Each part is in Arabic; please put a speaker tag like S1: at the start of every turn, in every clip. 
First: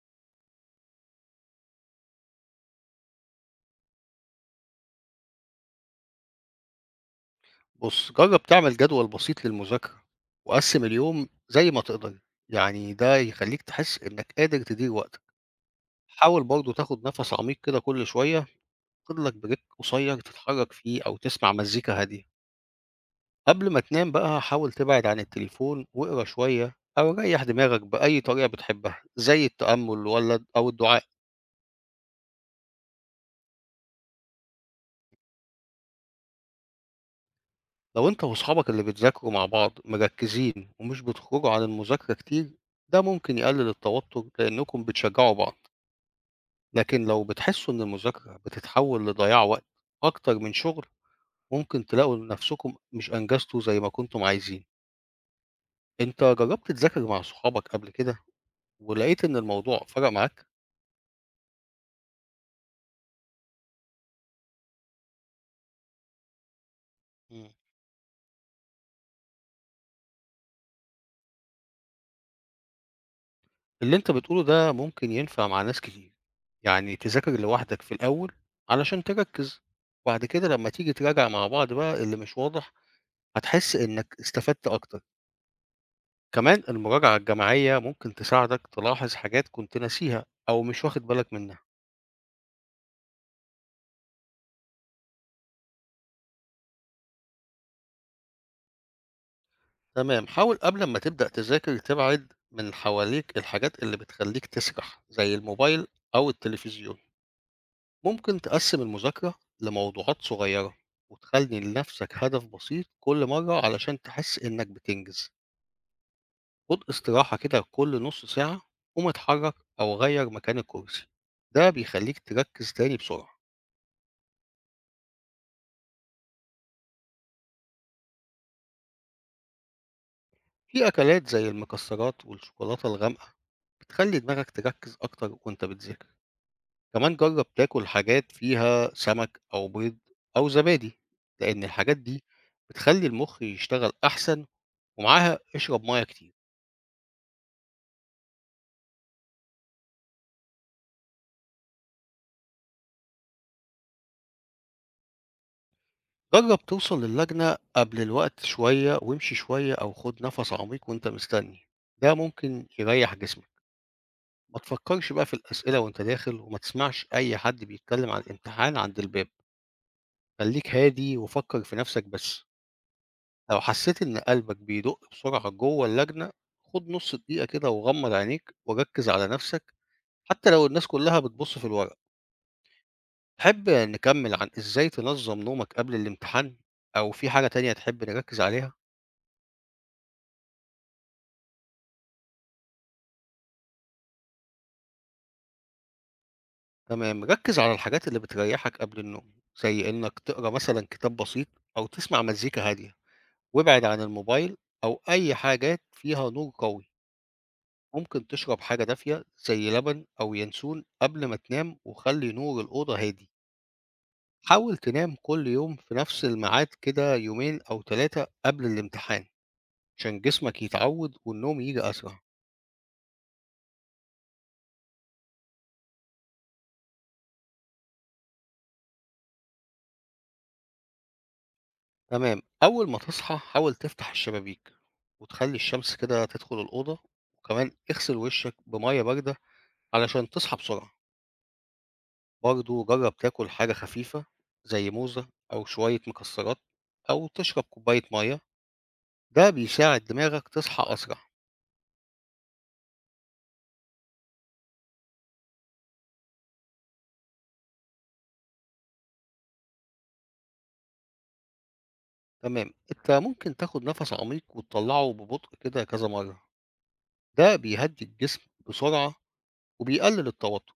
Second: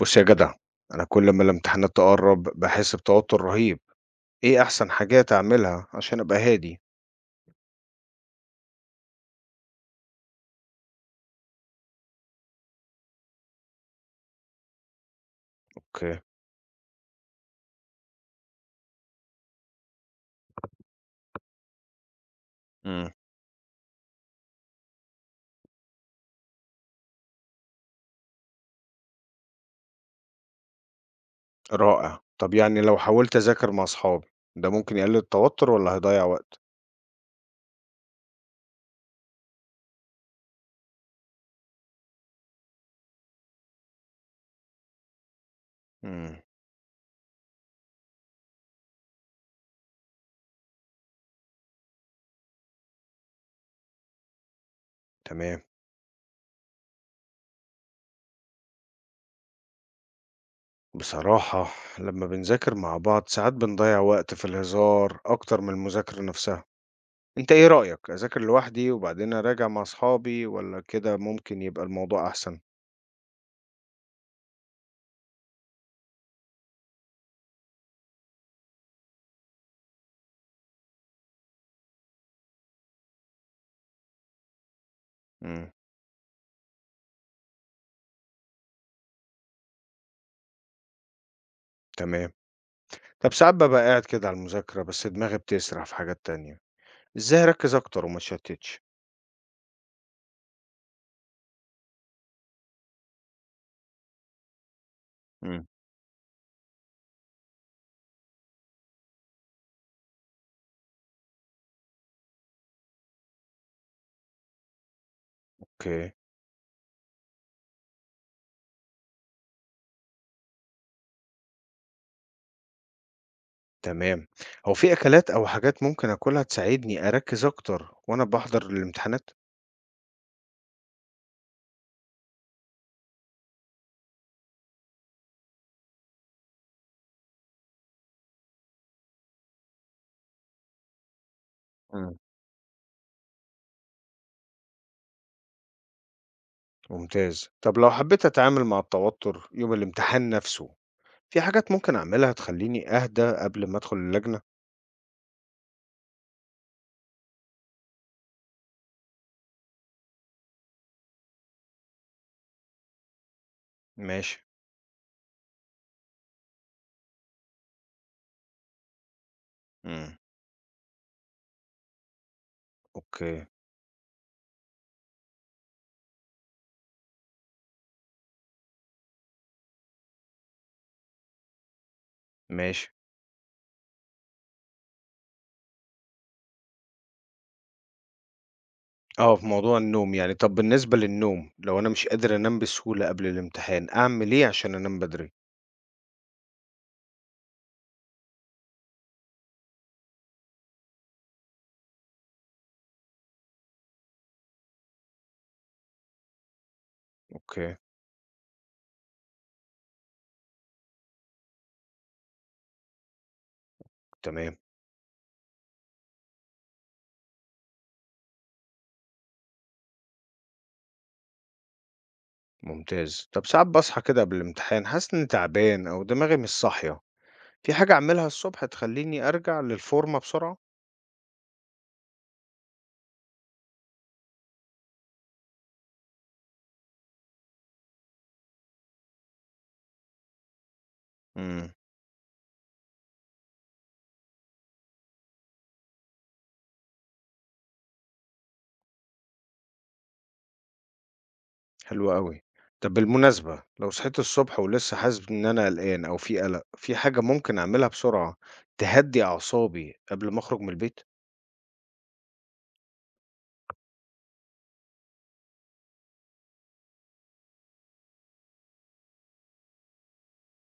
S1: بُص يا جدع، أنا كل ما الامتحانات تقرّب باحس بتوتر رهيب، إيه أحسن حاجات أعملها عشان أبقى هادي؟
S2: بُص، جرّب تعمل جدول بسيط للمذاكرة، وقسّم اليوم زي ما تقدر، يعني ده يخلّيك تحس إنك قادر تدير وقتك.
S1: أوكي،
S2: حاول برضه تاخد نَفَس عميق كده كل شوية، خُد لك break قصيّر تتحرّك فيه أو تسمع مزيكا هادية.
S1: إمم،
S2: قبل ما تنام بقى حاول تبعد عن التليفون واقرا شوية أو ريّح دماغك بأي طريقة بتحبها، زي التأمُّل والّا د أو الدعاء.
S1: رائع. طب يعني لو حاولت أذاكر مع أصحابي، ده ممكن يقلل التوتر والّا هيضيّع وقت؟
S2: لو أنت وأصحابك اللي بتذاكروا مع بعض مركّزين ومش بتخرجوا عن المذاكرة كتير، ده ممكن يقلل التوتر لإنّكم بتشجّعوا بعض.
S1: إمم،
S2: لكن لو بتحسوا إن المذاكرة بتتحول لضياع وقت أكتر من شغل، ممكن تلاقوا نفسكم مش أنجزتوا زي ما كنتم عايزين.
S1: تمام.
S2: أنت جربت تذاكر مع صحابك قبل كده ولقيت إن الموضوع فرق معاك؟
S1: بصراحة لمّا بنذاكر مع بعض ساعات بنضيّع وقت في الهزار أكتر من المذاكرة نفسها.
S2: مم.
S1: أنت إيه رأيك، أذاكر لوحدي وبعدين أراجع مع أصحابي والّا كده ممكن يبقى الموضوع أحسن؟
S2: اللي أنت بتقوله ده ممكن ينفع مع ناس كتير، يعني تذاكر لوحدك في الأول علشان تركز، وبعد كده لما تيجي تراجع مع بعض بقى اللي مش واضح هتحس إنك استفدت أكتر.
S1: إمم،
S2: كمان المراجعة الجماعية ممكن تساعدك تلاحظ حاجات كنت ناسيها أو مش واخد بالك منها.
S1: تمام. طب ساعات بابقى قاعد كده على المذاكرة، بس دماغي بتسرح في حاجات تانية، إزاي أركّز أكتر وما أتشتتش؟
S2: تمام، حاول قبل ما تبدأ تذاكر تبعد من حواليك الحاجات اللي بتخليك تسرح زي
S1: إمم.
S2: الموبايل أو التلفزيون. ممكن تقسم المذاكرة لموضوعات صغيرة وتخلي لنفسك هدف بسيط كل مرة علشان تحس إنك بتنجز.
S1: أوكي،
S2: خد استراحة كده كل نص ساعة، قوم اتحرك أو غير مكان الكرسي، ده بيخليك تركز تاني بسرعة.
S1: تمام. هو في أكلات أو حاجات ممكن آكلها تساعدني أركّز أكتر وأنا باحضر الامتحانات؟
S2: في أكلات زي المكسرات والشوكولاتة الغامقة بتخلي دماغك تركز أكتر وأنت بتذاكر، كمان جرب تاكل حاجات فيها سمك أو بيض أو زبادي، لأن الحاجات
S1: إمم.
S2: دي بتخلي المخ يشتغل أحسن، ومعاها اشرب مية كتير.
S1: ممتاز. طب لو حبيت أتعامل مع التوتر يوم الامتحان نفسه، في حاجات ممكن أعملها تخلّيني أهدى قبل ما أدخل اللجنة؟
S2: جرب توصل للجنة قبل الوقت شوية وامشي شوية أو خد نفس عميق وانت مستني، ده ممكن يريح جسمك.
S1: ماشي.
S2: ما تفكرش بقى في الأسئلة وانت داخل وما تسمعش أي حد بيتكلم عن الامتحان عند الباب،
S1: إمم.
S2: خليك هادي وفكر في نفسك بس.
S1: أوكي،
S2: لو حسيت إن قلبك بيدق بسرعة جوه اللجنة، خد نص دقيقة كده وغمض عينيك وركز على نفسك، حتى لو الناس كلها بتبص في الورق.
S1: ماشي.
S2: تحب نكمل عن إزاي تنظم نومك قبل الامتحان، أو في حاجة تانية تحب نركز عليها؟
S1: آه، في موضوع النوم يعني، طب بالنسبة للنوم، لو أنا مش قادر أنام بسهولة قبل الامتحان، أعمل إيه عشان أنام بدري؟
S2: تمام، ركز على الحاجات اللي بتريحك قبل النوم، زي إنك تقرأ مثلا كتاب بسيط أو تسمع مزيكا هادية، وابعد عن الموبايل أو أي حاجات فيها نور قوي.
S1: أوكي.
S2: ممكن تشرب حاجة دافية زي لبن أو ينسون قبل ما تنام وخلي نور الأوضة هادي.
S1: تمام،
S2: حاول تنام كل يوم في نفس الميعاد كده يومين أو ثلاثة قبل الامتحان عشان جسمك يتعود والنوم يجي أسرع.
S1: طب ساعات باصحى كده قبل الامتحان حاسس إني تعبان أو دماغي مش صاحية، في حاجة أعملها الصبح تخلّيني أرجع للفورمة بسرعة؟
S2: تمام، أول ما تصحى حاول تفتح الشبابيك وتخلي الشمس كده تدخل الأوضة، وكمان اغسل وشك بمية باردة علشان تصحى بسرعة.
S1: إمم،
S2: برضو جرب تاكل حاجة خفيفة زي موزة أو شوية مكسرات أو تشرب كوباية مية، ده بيساعد دماغك تصحى أسرع.
S1: حلو أوي. طب بالمناسبة لو صحيت الصبح ولسه حاسس إن أنا قلقان أو في قلق، في حاجة ممكن أعملها بسرعة تهدّي أعصابي قبل ما أخرج من البيت؟
S2: تمام، انت ممكن تاخد نفس عميق وتطلعه ببطء كده كذا مرة، ده بيهدّي الجسم بسرعة وبيقلل التوتر،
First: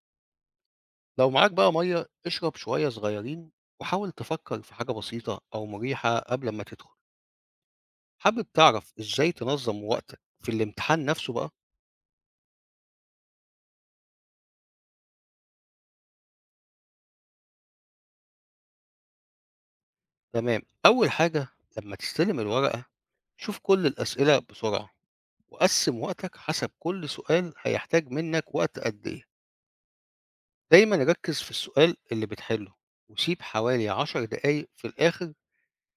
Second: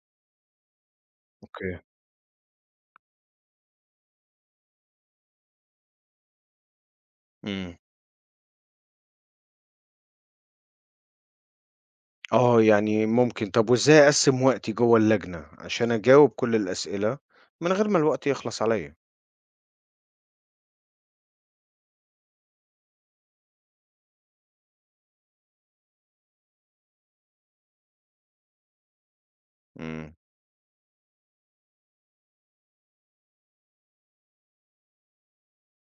S2: لو معاك بقى
S1: أوكي.
S2: مَيّة اشرب شوية صغيّرين. وحاول تفكّر في حاجة بسيطة أو مُريحة قبل أمّا تدخل.
S1: إمم.
S2: حابب تعرف إزاي تنظّم وقتك في الامتحان نَفْسه بقى؟
S1: آه، يعني ممكن. طب وإزاي أقسّم وقتي جوّه اللجنة عشان أجاوب كل الأسئلة من غير ما الوقت يخلص عليّا؟
S2: تمام، أول حاجة لمّا تستلم الورقة شوف كل الأسئلة بسرعة وقسِّم وقتك حسب كل سؤال هيحتاج منّك وقت قد إيه.
S1: إمم،
S2: دايمًا ركِّز في السؤال اللي بتحلّه وسيب حوالي 10 دقايق في الآخر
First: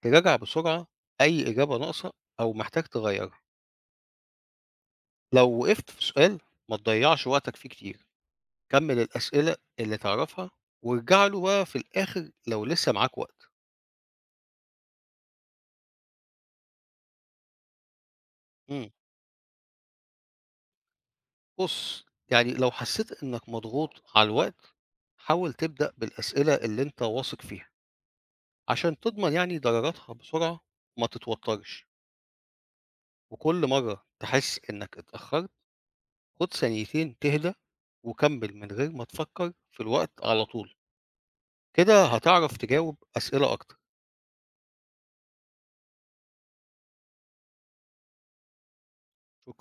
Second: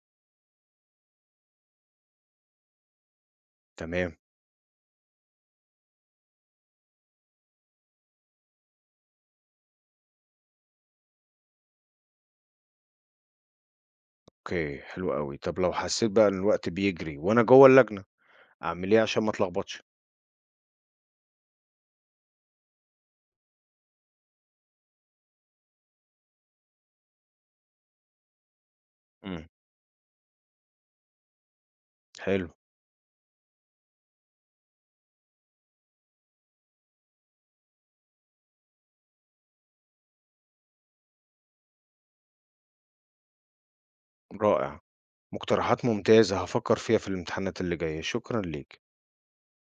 S2: تراجع بسرعة أي إجابة ناقصة أو محتاج تغيّرها.
S1: تمام.
S2: لو وقفت في سؤال ما تضيّعش وقتك فيه كتير، كمّل الأسئلة اللي تعرفها وارجع له بقى في الآخر لو لسه معاك وقت.
S1: أوكي، حلو أوي. طب لو حسيت بقى إن الوقت بيجري وأنا جوّه اللجنة،
S2: إمم.
S1: أعمل إيه عشان ما أتلخبطش؟
S2: بُص، يعني لو حسّيت إنّك مضغوط على الوقت، حاول تبدأ بالأسئلة اللي أنت واثق فيها عشان تضمن
S1: إمم.
S2: يعني درجاتها بسرعة وما تتوتّرش.
S1: حلو،
S2: وكل مرّة تحس إنّك اتأخّرت، خُد ثانيتين تهدى وكمّل من غير ما تفكّر في الوقت على طول، كده هتعرف تجاوب أسئلة أكتر.
S1: رائع، مقترحات ممتازة هافكّر فيها في الامتحانات اللي جاية، شكرًا ليك.
S2: شكرًا.